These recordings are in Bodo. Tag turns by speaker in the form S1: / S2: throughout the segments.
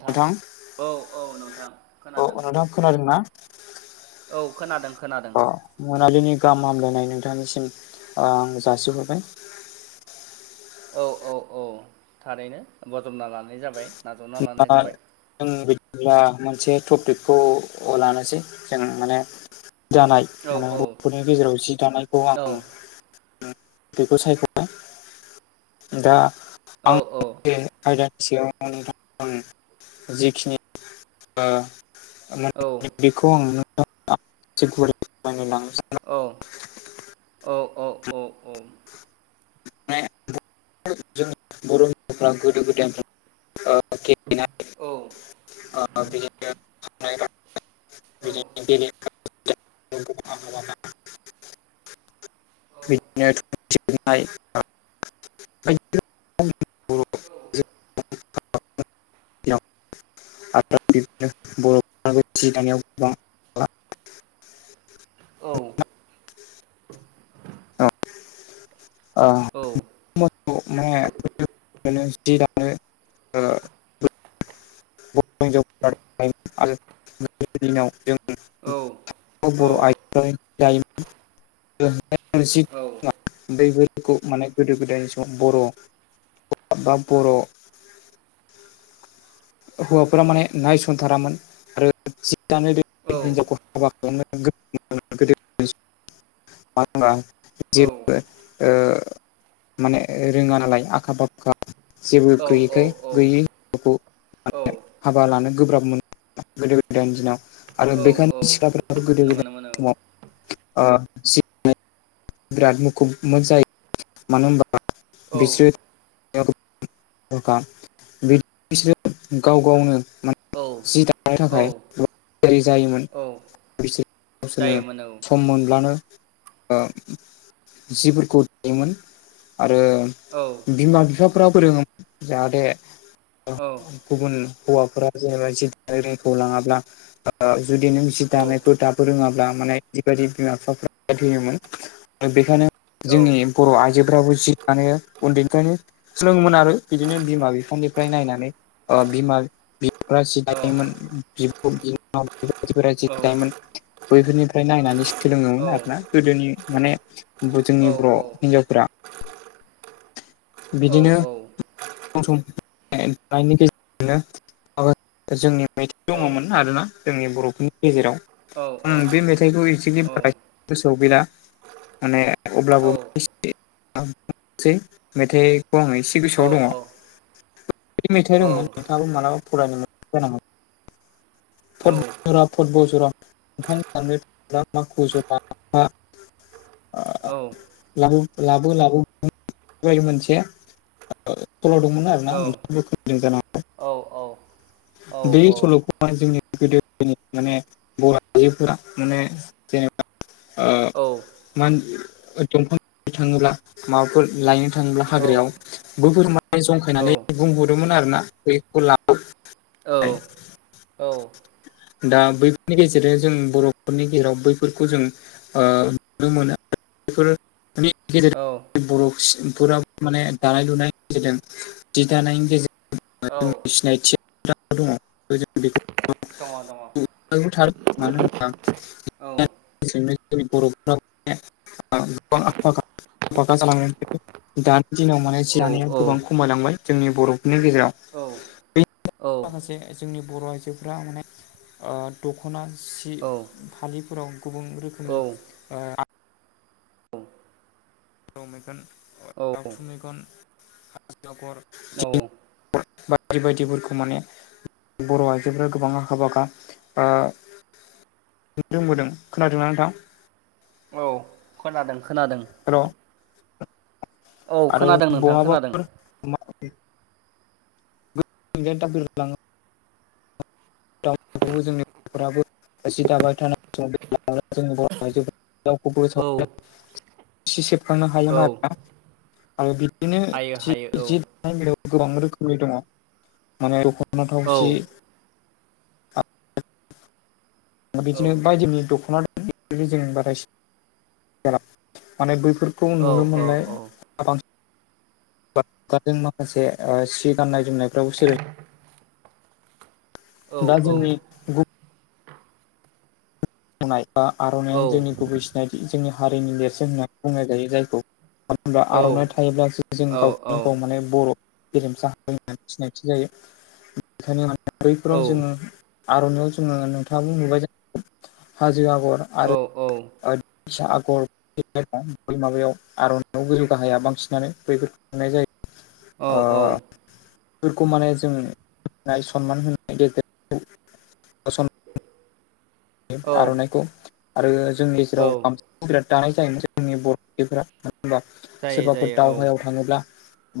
S1: नोंथां औ - औ नोंथां
S2: अ
S1: खोनादों।
S2: नोंथां खोनादोंना
S1: औ खोनादों - खोनादों।
S2: मोनाबिनि गाहाम हामलायनाय नोंथांनिसिम ओ‌ आं जासिहरबाय।
S1: औ - औ - औ थारैनो ब'ज'बना लानाय जाबाय। नाजावना लानाय जाबाय
S2: [unintelligible] जों बिदिब्ला मोनसे टपिकखौ लानोसै जों माने दानाय
S1: औ
S2: माने
S1: औ
S2: बर'फोरनि गेजेराव जि दानायखौ
S1: औ
S2: आं [unintelligible] बेखौ सायख' दा
S1: औ
S2: आं [unintelligible] बे आयदानि सायाव नोंथां ओ जिखिनि ओ
S1: औ
S2: [unintelligible] बेखौ आं [unintelligible] लांनो सा [unintelligible]
S1: औ औ औ। औ
S2: [unintelligible] बर' [unintelligible] गोदो गोदायनिफ्राय [inaudible]
S1: औ।
S2: [inaudible]
S1: औ।
S2: बिदिनो गेले [inaudible] बिदिनो [unintelligible] नाय [inaudible] आरोनो [unintelligible] बर' [unintelligible] सि दानायाव गोबां
S1: औ।
S2: ओ [unintelligible]
S1: औ
S2: माने जि दानो बर' हिनजाव [unintelligible] आरो [unintelligible] दिनाव जोंनि बर' [unintelligible]
S1: औ।
S2: [unintelligible] खौ माने गोदो गोदायनि समाव बर' [unintelligible] बा बर' हौवाफोरा माने नायसनथारामोन। [unintelligible] सि दानो रोंडि हिनजावखौ हा [unintelligible] गोदोनि [unintelligible] जेबो ओ माने रोङा नालाय आखा फाखा जेबो गैयैखाय गैयै [unintelligible] खौ [unintelligible] हाबा लानो गोब्राब मोनो [unintelligible] गोदो गोदाइनि दिनाव। आरो बेखायनो सिख्ला [unintelligible] गोदो गोदायनि
S1: नंगौ नंगौ
S2: समाव
S1: नंगौ
S2: ओ [unintelligible] बिराद मुखुब [unintelligible] जायो मानो होमबा बिसोर
S1: औ
S2: [unintelligible] बिसोरो गाव गावनो मान
S1: औ
S2: जि दानो
S1: औ
S2: थाखाय [unintelligible] जायोमोन।
S1: औ
S2: बिसोर गावसोरनो
S1: जायोमोन औ
S2: सम मोनब्लानो ओ जिफोरखौ दायोमोन। आरो
S1: औ।
S2: बिमा बिफाफ्रा फोरोङोमोन जाहाथे गुबुन हौवाफोरा जेनेबा जिद रायरायखौ लाङाब्ला जुदि नों सि दानायखौ दाबो रोङाब्ला माने बेबायदि बिमा बिफाफ्रा होयोमोन। बेखायनो जोंनि बर' आइजोफ्राबो जि दानो उन्दैनिफ्रायायनो सोलोङोमोन आरो बिदिनो बिमा बिफानि फ्राय नायनानै। बिमा बिफा सि दायोमोन [unintelligible] [unintelligible] फोरा जि दायोमोन बैफोरनिफ्राय नायनानै सोलोङोमोन आरोना। गोदोनि माने बु जोंनि बर' हिन्जावफोरा बिदिनो सम सम [unintelligible] दानायनि गेजेरजोंनो मा [unintelligible] जोंनि मैथ दङमोन। आरोना जोंनि बर'फोरनि गेजेराव। ओं बे फिथाइखौ इजिकलि बाराय सौ बिला माने अब्लाबो [unintelligible] बुंनोसै मेथाइखौ आङो एसे गोसोआव दङ। बे [unintelligible] मेथाइ दंमोन नोंथाङाबो मालाबा फरायनो [unintelligible] जानांगौ। फटबरा फटब'जरा ओंखां [unintelligible] माखु जरा [unintelligible]
S1: औ।
S2: लाबो लाबो [unintelligible] मोनसे खलाव दंमोन आरोना
S1: औ
S2: नोंथां [unintelligible] बो खोनादों जाना [unintelligible]
S1: औ औ।
S2: बे
S1: औ
S2: सल'खौहाय जोंनि [unintelligible] मा दंफां थाङोब्ला माबाफोर लायनो थाङोब्ला
S1: दङ
S2: हाग्रायाव
S1: दङ
S2: बोहोर माने जंखायनानै बुंहरोमोन आरोना बैखौ [unintelligible]
S1: औ।
S2: दा बैफोरनि गेजेरजों जों बर'फोरनि गेजेराव बैफोरखौ जों [unintelligible] माने दानाय लुनायनि गेजेरजों जि दानायनि गेजेरजों जों सिनायथि दा दङ जों बेखौ
S1: दङ दङ।
S2: नोंबो थार मानो होनबा, [unintelligible] दानि दिनाव माने जानाया गोबां
S1: औ औ औ
S2: खमायलांबाय जोंनि बर'फोरनि गेजेराव बे माखासे जोंनि बर' आइजोफोरा माने ओ दख'ना सि फालिफोराव गुबुन [unintelligible]
S1: औ
S2: [unintelligible]
S1: औ
S2: बायदि बायदिफोरखौ माने, बर' आइजोफोरा गोबां आखा फाखा ओ रोंबोदों खोनादोंना नोंथां।
S1: औ खोनादों खोनादों
S2: हेल'
S1: औ
S2: आरो
S1: खोनादों नोंथां खोनादों
S2: बहाबाफोर [inaudible] [unintelligible] [unintelligible] जोंनिफोराबो सि दाबाय थानाय सम जोंनि बर आइजो,
S1: औ औ
S2: [unintelligible] बिदिनो
S1: हायो
S2: जि
S1: हायो
S2: जि दानाय बेलायाव गोबां रोखोमै दङ। आरो दखना
S1: औ
S2: थावसि।
S1: औ
S2: बिदिनो बायदिनि दख'ना जों [unintelligible] माने बैफोर, खौ
S1: औ
S2: नुनो
S1: औ
S2: मोनो [unintelligible] माखासे सिट गान्नाय जोमनायफ्राव सो
S1: औ
S2: दा
S1: औ
S2: जोंनि बुंनाय बा
S1: औ
S2: आर'नाइयानो जोंनि गुबै सिनायथि जोंनि हारिनि नेरसोन होननानै बुंनाय जायो जायखौ, मानो होनब्ला आर'नाइ थायोब्लासो जों गावखौनो गाव माने बर' गेरेमसा हारि होननानै सिनायथि जायो बेखायनो माने बैफोराव जोंङो आर'नाइाव जोंङो नोंथाङाबो नुबाय ज हाजो आगर आरो बायदिसिना आगर [unintelligible] माबायाव आर'नायाव गोजौ गाहाया बांसिनानो बैफोर [unintelligible] जायो
S1: औ
S2: ओ फोरखौ माने जों [unintelligible] गेजेरजों
S1: औ
S2: आर'नाइखौ आरो जोंनि गेजेराव
S1: औ
S2: गामसाखौ बिराद दानाय जायोमोन जोंनि बर'फोरा होनबा
S1: जायो
S2: सोरबाफोर
S1: जायो औ
S2: दावहायाव थाङोब्ला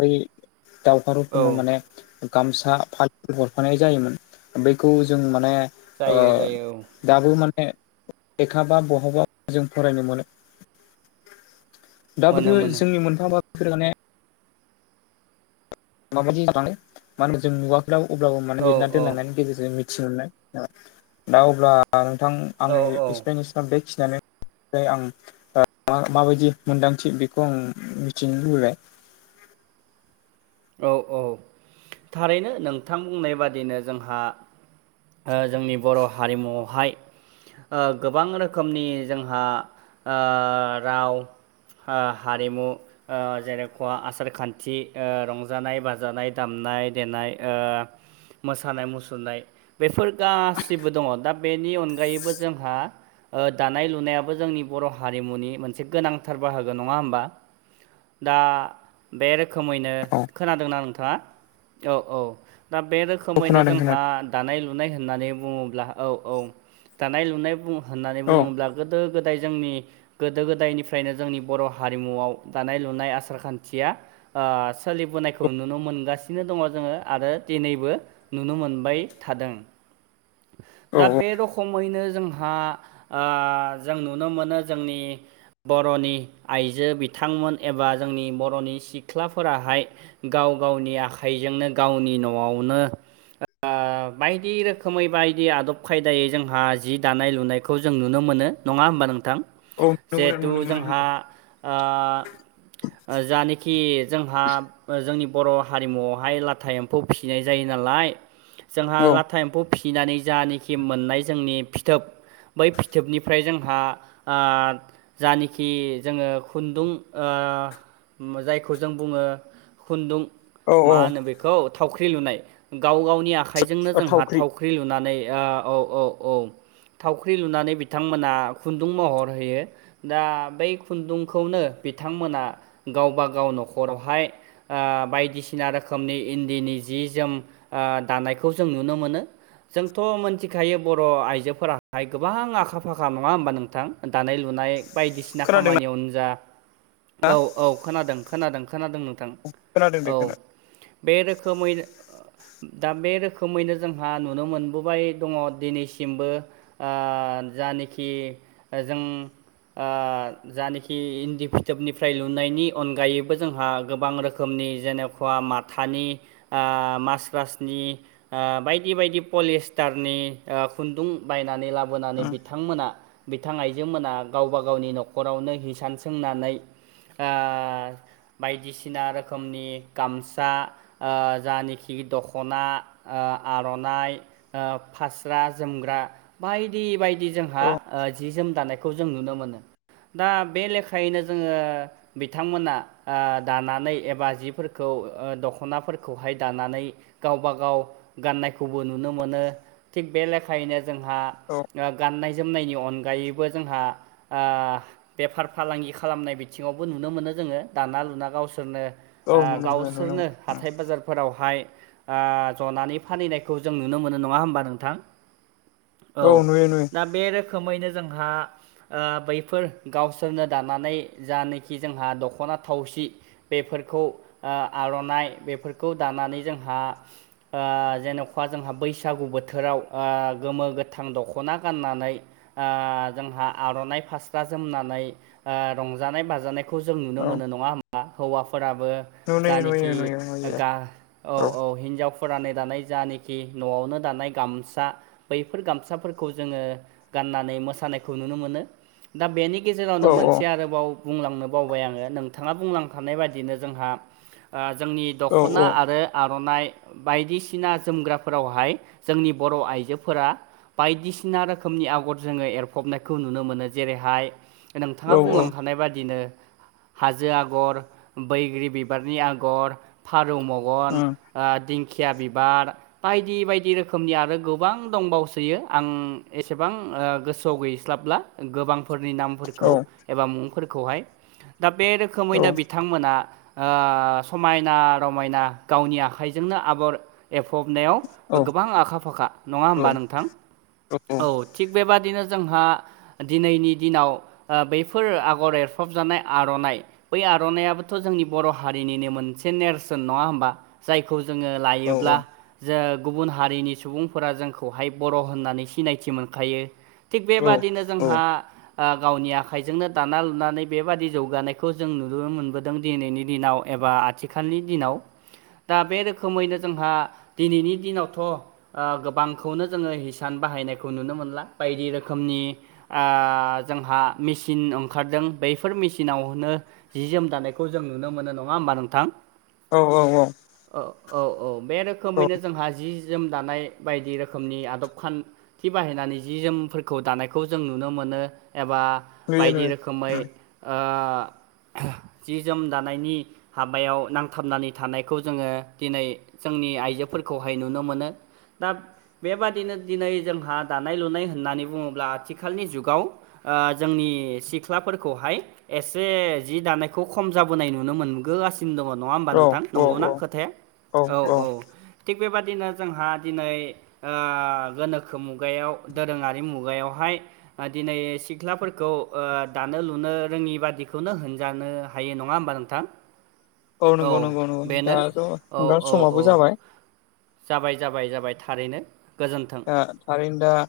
S2: बै दावहारुफोरनो
S1: औ
S2: माने गामसा फा हरफानाय जायोमोन बेखौ जों माने ओ
S1: जायो जायो औ
S2: दाबो माने लेखाबा बहाबा जों फरायनो मोनो। दाबोथ'
S1: मोनो मोनो
S2: जोंनि मोनफा मोनफा [unintelligible] माबायदि जानानै माने जों मुगाफोराव अब्लाबो माने
S1: औ
S2: लिरना
S1: औ
S2: दोनलांनायनि गेजेरजों [unintelligible] दा अब्ला नोंथां
S1: औ औ
S2: आंनि [unintelligible] बेखिनियानो नै आं फ्राय आं माबायदि मोनदांथि बेखौ आं मिथिनो लुबैबाय।
S1: औ औ थारैनो नोंथां बुंनाय बादिनो जोंहा ओ जोंनि बर' हारिमुआवहाय ओ गोबां रोखोमनि जोंहा ओ राव हो हारिमु ओ जेनेखआ आसार खान्थि ओ रं रंजानाय बाजानाय दामनाय देनाय ओ मोसानाय मुसुरनाय बेफोर गासिबो दङ दा बेनि अनगायैबो जोंहा ओ दानाय लुनायाबो जोंनि बर' हारिमुनि मोनसे गोनांथार बाहागो नङा होमबा? दा बे रोखोमैनो
S2: औ
S1: खोनादोंना नोंथाङा औ औ दा बे
S2: औ
S1: रोखोमैनो
S2: खोनादों
S1: जोंहा
S2: खोनादों
S1: दानाय लुनाय होननानै बुङोब्ला औ औ दानाय लुनाय बुं होननानै
S2: औ
S1: बुङोब्ला गोदो गोदाय जोंनि गोदो गोदायनिफ्रायनो जोंनि बर' हारिमुआव दानाय लुनाय आसार खान्थिया ओ सोलि बोनायखौ नुनो मोनगासिनो दङ जोङो आरो दिनैबो नुनो मोनबाय थादों।
S2: [unintelligible] औ
S1: दा
S2: औ
S1: बे रखमैनो जोंहा ओ जों नुनो मोनो जोंनि बर'नि आइजो बिथांमोन एबा जोंनि बर'नि सिख्लाफोराहाय गाव गावनि आखाइजोंनो गावनि न'आवनो
S2: [unintelligible]
S1: बायदि रोखोमै बायदि आदब खायदायै जोंहा जि दानाय लुनायखौ जों नुनो मोनो नङा होमबा नोंथां।
S2: औ नुनो
S1: जिहेथु
S2: मोनो
S1: जोंहा ओ जानोखि जोंहा ओ जोंनि बर' हारिमुआवहाय लाथा एम्फौ फिनाय जायो नालाय
S2: नुनो
S1: जोंहा
S2: मोनो
S1: लाथा एम्फौ फिनानै जानाखि मोननाय जोंनि फिथोब, बै फिथोबनिफ्राय जोंहा ओ जानिखि जोंङो खुन्दुं ओ जायखौ जों बुङो खुन्दुं
S2: औ औ
S1: मा होनो बेखौ थावख्रि लुनाय गाव गावनि आखाइजोंनो
S2: औ
S1: जोंहा
S2: थावख्रि
S1: थाव ख्रि लुनानै ओ औ औ औ थावख्रि लुनानै बिथांमोना खुन्दुं महर होयो। दा बै खुन्दुंखौनो बिथांमोना गावब गाव न'खरावहाय आ बायदिसिना रोखोमनि इन्दिनि जि जोम आ दानायखौ जों नुनो मोनो, जोंथ' मोनथिखायो बर' आइजोफोराहाय गोबां आखा फाखा नङा होमबा नोंथां दानाय लुनाय बायदिसिना
S2: खोनादोंना
S1: खामानियावनो जा औ औ खोनादों खोनादों खोनादों नोंथां।
S2: [unintelligible]
S1: औ बे रोखोमै दा बे रोखोमैनो जोंहा नुनो मोनबोबाय दङ दिनैसिमबो ओ जानोखि जों ओ जानोखि इन्दि फिथोबनिफ्राय लुनायनि अनगायैबो जोंहा गोबां रोखोम रोखोमनि जेने [unintelligible] माथानि ओ मासबासनि ओ बायदि बायदि पलिस्टारनि ओ खुन्दुं बायनानै बोनानै
S2: खोनादों
S1: बिथांमोना बिथां आइजोमोना गावबा गावनि न'खरावनो हिसान सोंनानै ओ बायदिसिना रोखोमनि गामसा ओ जानोखि दख'ना ओ आर'नाइ ओ फास्रा जोमग्रा बायदि बायदि जोंहा
S2: औ
S1: ओ जि जोम दानाय खौ जों नुनो मोनो। दा बे लेखायैनो जोंङो बिथांमोना ओ दानानै एबा जिफोरखौ ओ दख'नाफोरखौहाय दानानै गावबा गाव गाननायखौबो नुनो मोनो थिग बे लेखायैनो जोंहा
S2: औ
S1: ओ गाननाय जोमनायनि अनगायैबो जोंहा आ बेफार फालांगि खालामनाय बिथिङावबो नुनो मोनो जोङो दाना लुना गावसोरनो
S2: औ
S1: ओ
S2: नुनो मोनो नुनो
S1: गावसोरनो
S2: मोनो
S1: हाथाय बाजार फोरावहाय ओ जनानै फानहैनायखौ जों नुनो मोनो नङा होमबा नोंथां। औ
S2: नुयो नुयो
S1: दा बे रोखोमैनो जोंहा ओ बैफोर गावसोरनो दानानै जानखि जोंहा दख'ना थावसि बेफोरखौ ओ आर'नाइ बेफोरखौ दानानै जोंहा आ जेनखा जोंहा बैसागु बोथोराव आ गोमो गोथां दख'ना गाननानै, ओ जोंहा आर'नाइ फास्रा जोमनानै रंजानाय बाजानाय खौ जों नुनो
S2: औ
S1: मोनो नङा होमबा हौवाफोराबो
S2: नुयो नुयो
S1: जानखि
S2: नुयो नुयो
S1: गा औ औ हिनजाव फोरा नै दानाय जानखि न'आवनो दानाय गामसा बैफोर गामसाफोरखौ जोङो गाननानै मोसानायखौ नुनो मोनो दा बेनि गेजेरावनो
S2: औ
S1: मोनसे आरोबाव बुंलांनो बावबाय आङो नोंथाङा बुंलांखानाय बाय दिनो जोंहा जोंनि
S2: औ
S1: दख'ना
S2: औ
S1: आरो आर'नाइ बायदिसिना जोमग्राफोरावहाय जोंनि बर' आइजोफोरा बायदिसिना रोखोमनि आगर जोङो एरफबनायखौ नुनो मोनो जेरैहाय नोंथाङा बुंलां खानाय बादिनो हाजो आगर बैग्रि बिबारनि आगर फारौ मगन ओ दिंखिया बिबार बायदि बायदि रोखोमनि आरो गोबां दंबावसोयो आं एसेबां ओ गोसोआव गैस्लाबला गोबांफोरनि नामफोरखौ एबा मुंफोरखौहाय दा बे
S2: औ
S1: रोखोमैनो बि थांमोना आ समायना रमायना गावनि आखाइजोंनो आगर एफबनायाव
S2: औ
S1: गोबां आखा फाखा नङा
S2: औ
S1: होमबा नोंथां औ थिग बेबादिनो जोंहा दिनैनि दिनाव आ बैफोर आगर एरफबजानाय आर'नाइ बै आ र'नाइयाबोथ' जोंनि बर' हारिनिनो मोनसे नेरसोन नङा होमबा जायखौ जोङो
S2: औ
S1: लायोब्ला जो गुबुन हारिनि सुबुंफोरा जोंखौहाय बर' होननानै सिनायथि मोनखायो थिग
S2: औ
S1: बेबादिनो जोंहा आ गावनि आखाइजोंनो दाना लुनानै बेबादि जौगानायखौ जों नु नुनो मोनबोदों दिनैनि दिनाव एबा आथिखालनि दिनाव दा बे रोखोमैनो जोंहा दिनैनि दिनावथ' ओ गोबांखौनो जोङो हिसान बाहायनायखौ नुनो मोनला बायदि रोखोमनि ओ जोंहा मेचिन ओंखारदों बैफोर मेचिनावनो जि जोम दानायखौ जों नुनो मोनो नङा होमबा नोंथां?
S2: औ औ औ
S1: औ औ औ बे
S2: औ
S1: रोखोमैनो जोंहा जि जोम दानाय बायदि रोखोमनि आदब खान थि बाहायनानै जि जोमफोरखौ दानायखौ जों नुनो मोनो एबा
S2: नुयो
S1: बायदि
S2: नुयो
S1: रोखोमै ओ जि जोम दानायनि हाबायाव नांथाबनानै थानायखौ जोङो दिनै जोंनि आइजोफोरखौहाय नुनो मोनो दा बेबादिनो दिनै जोंहा दानाय लुनाय होननानै बुङोब्ला आथिखालनि जुगाव ओ जोंनि सिख्लाफोरखौहाय एसे जि दानायखौ खम जाबोनाय नुनो मोनगो गासि सिन दङ नङा होमबा
S2: औ
S1: नोंथां
S2: औ
S1: नंगौना खोथाया औ औ थिग बेबादिनो जोंहा दिनै ओ गोनोखो मुगायाव दोरोङारि मुगायावहाय आ दिनै सिख्लाफोरखौ आ दानो लुनो रोङि बादिखौनो होन जानो हायो नंङा होमबा नोंथां? औ
S2: नंगौ नंगौ नंगौ
S1: बेनो
S2: दाथ'
S1: औ
S2: नोंथां
S1: औ
S2: समाबो
S1: औ
S2: जाबाय
S1: जाबाय जाबाय जाबाय थारैनो गोजोन्थों
S2: ओ थारैनो दा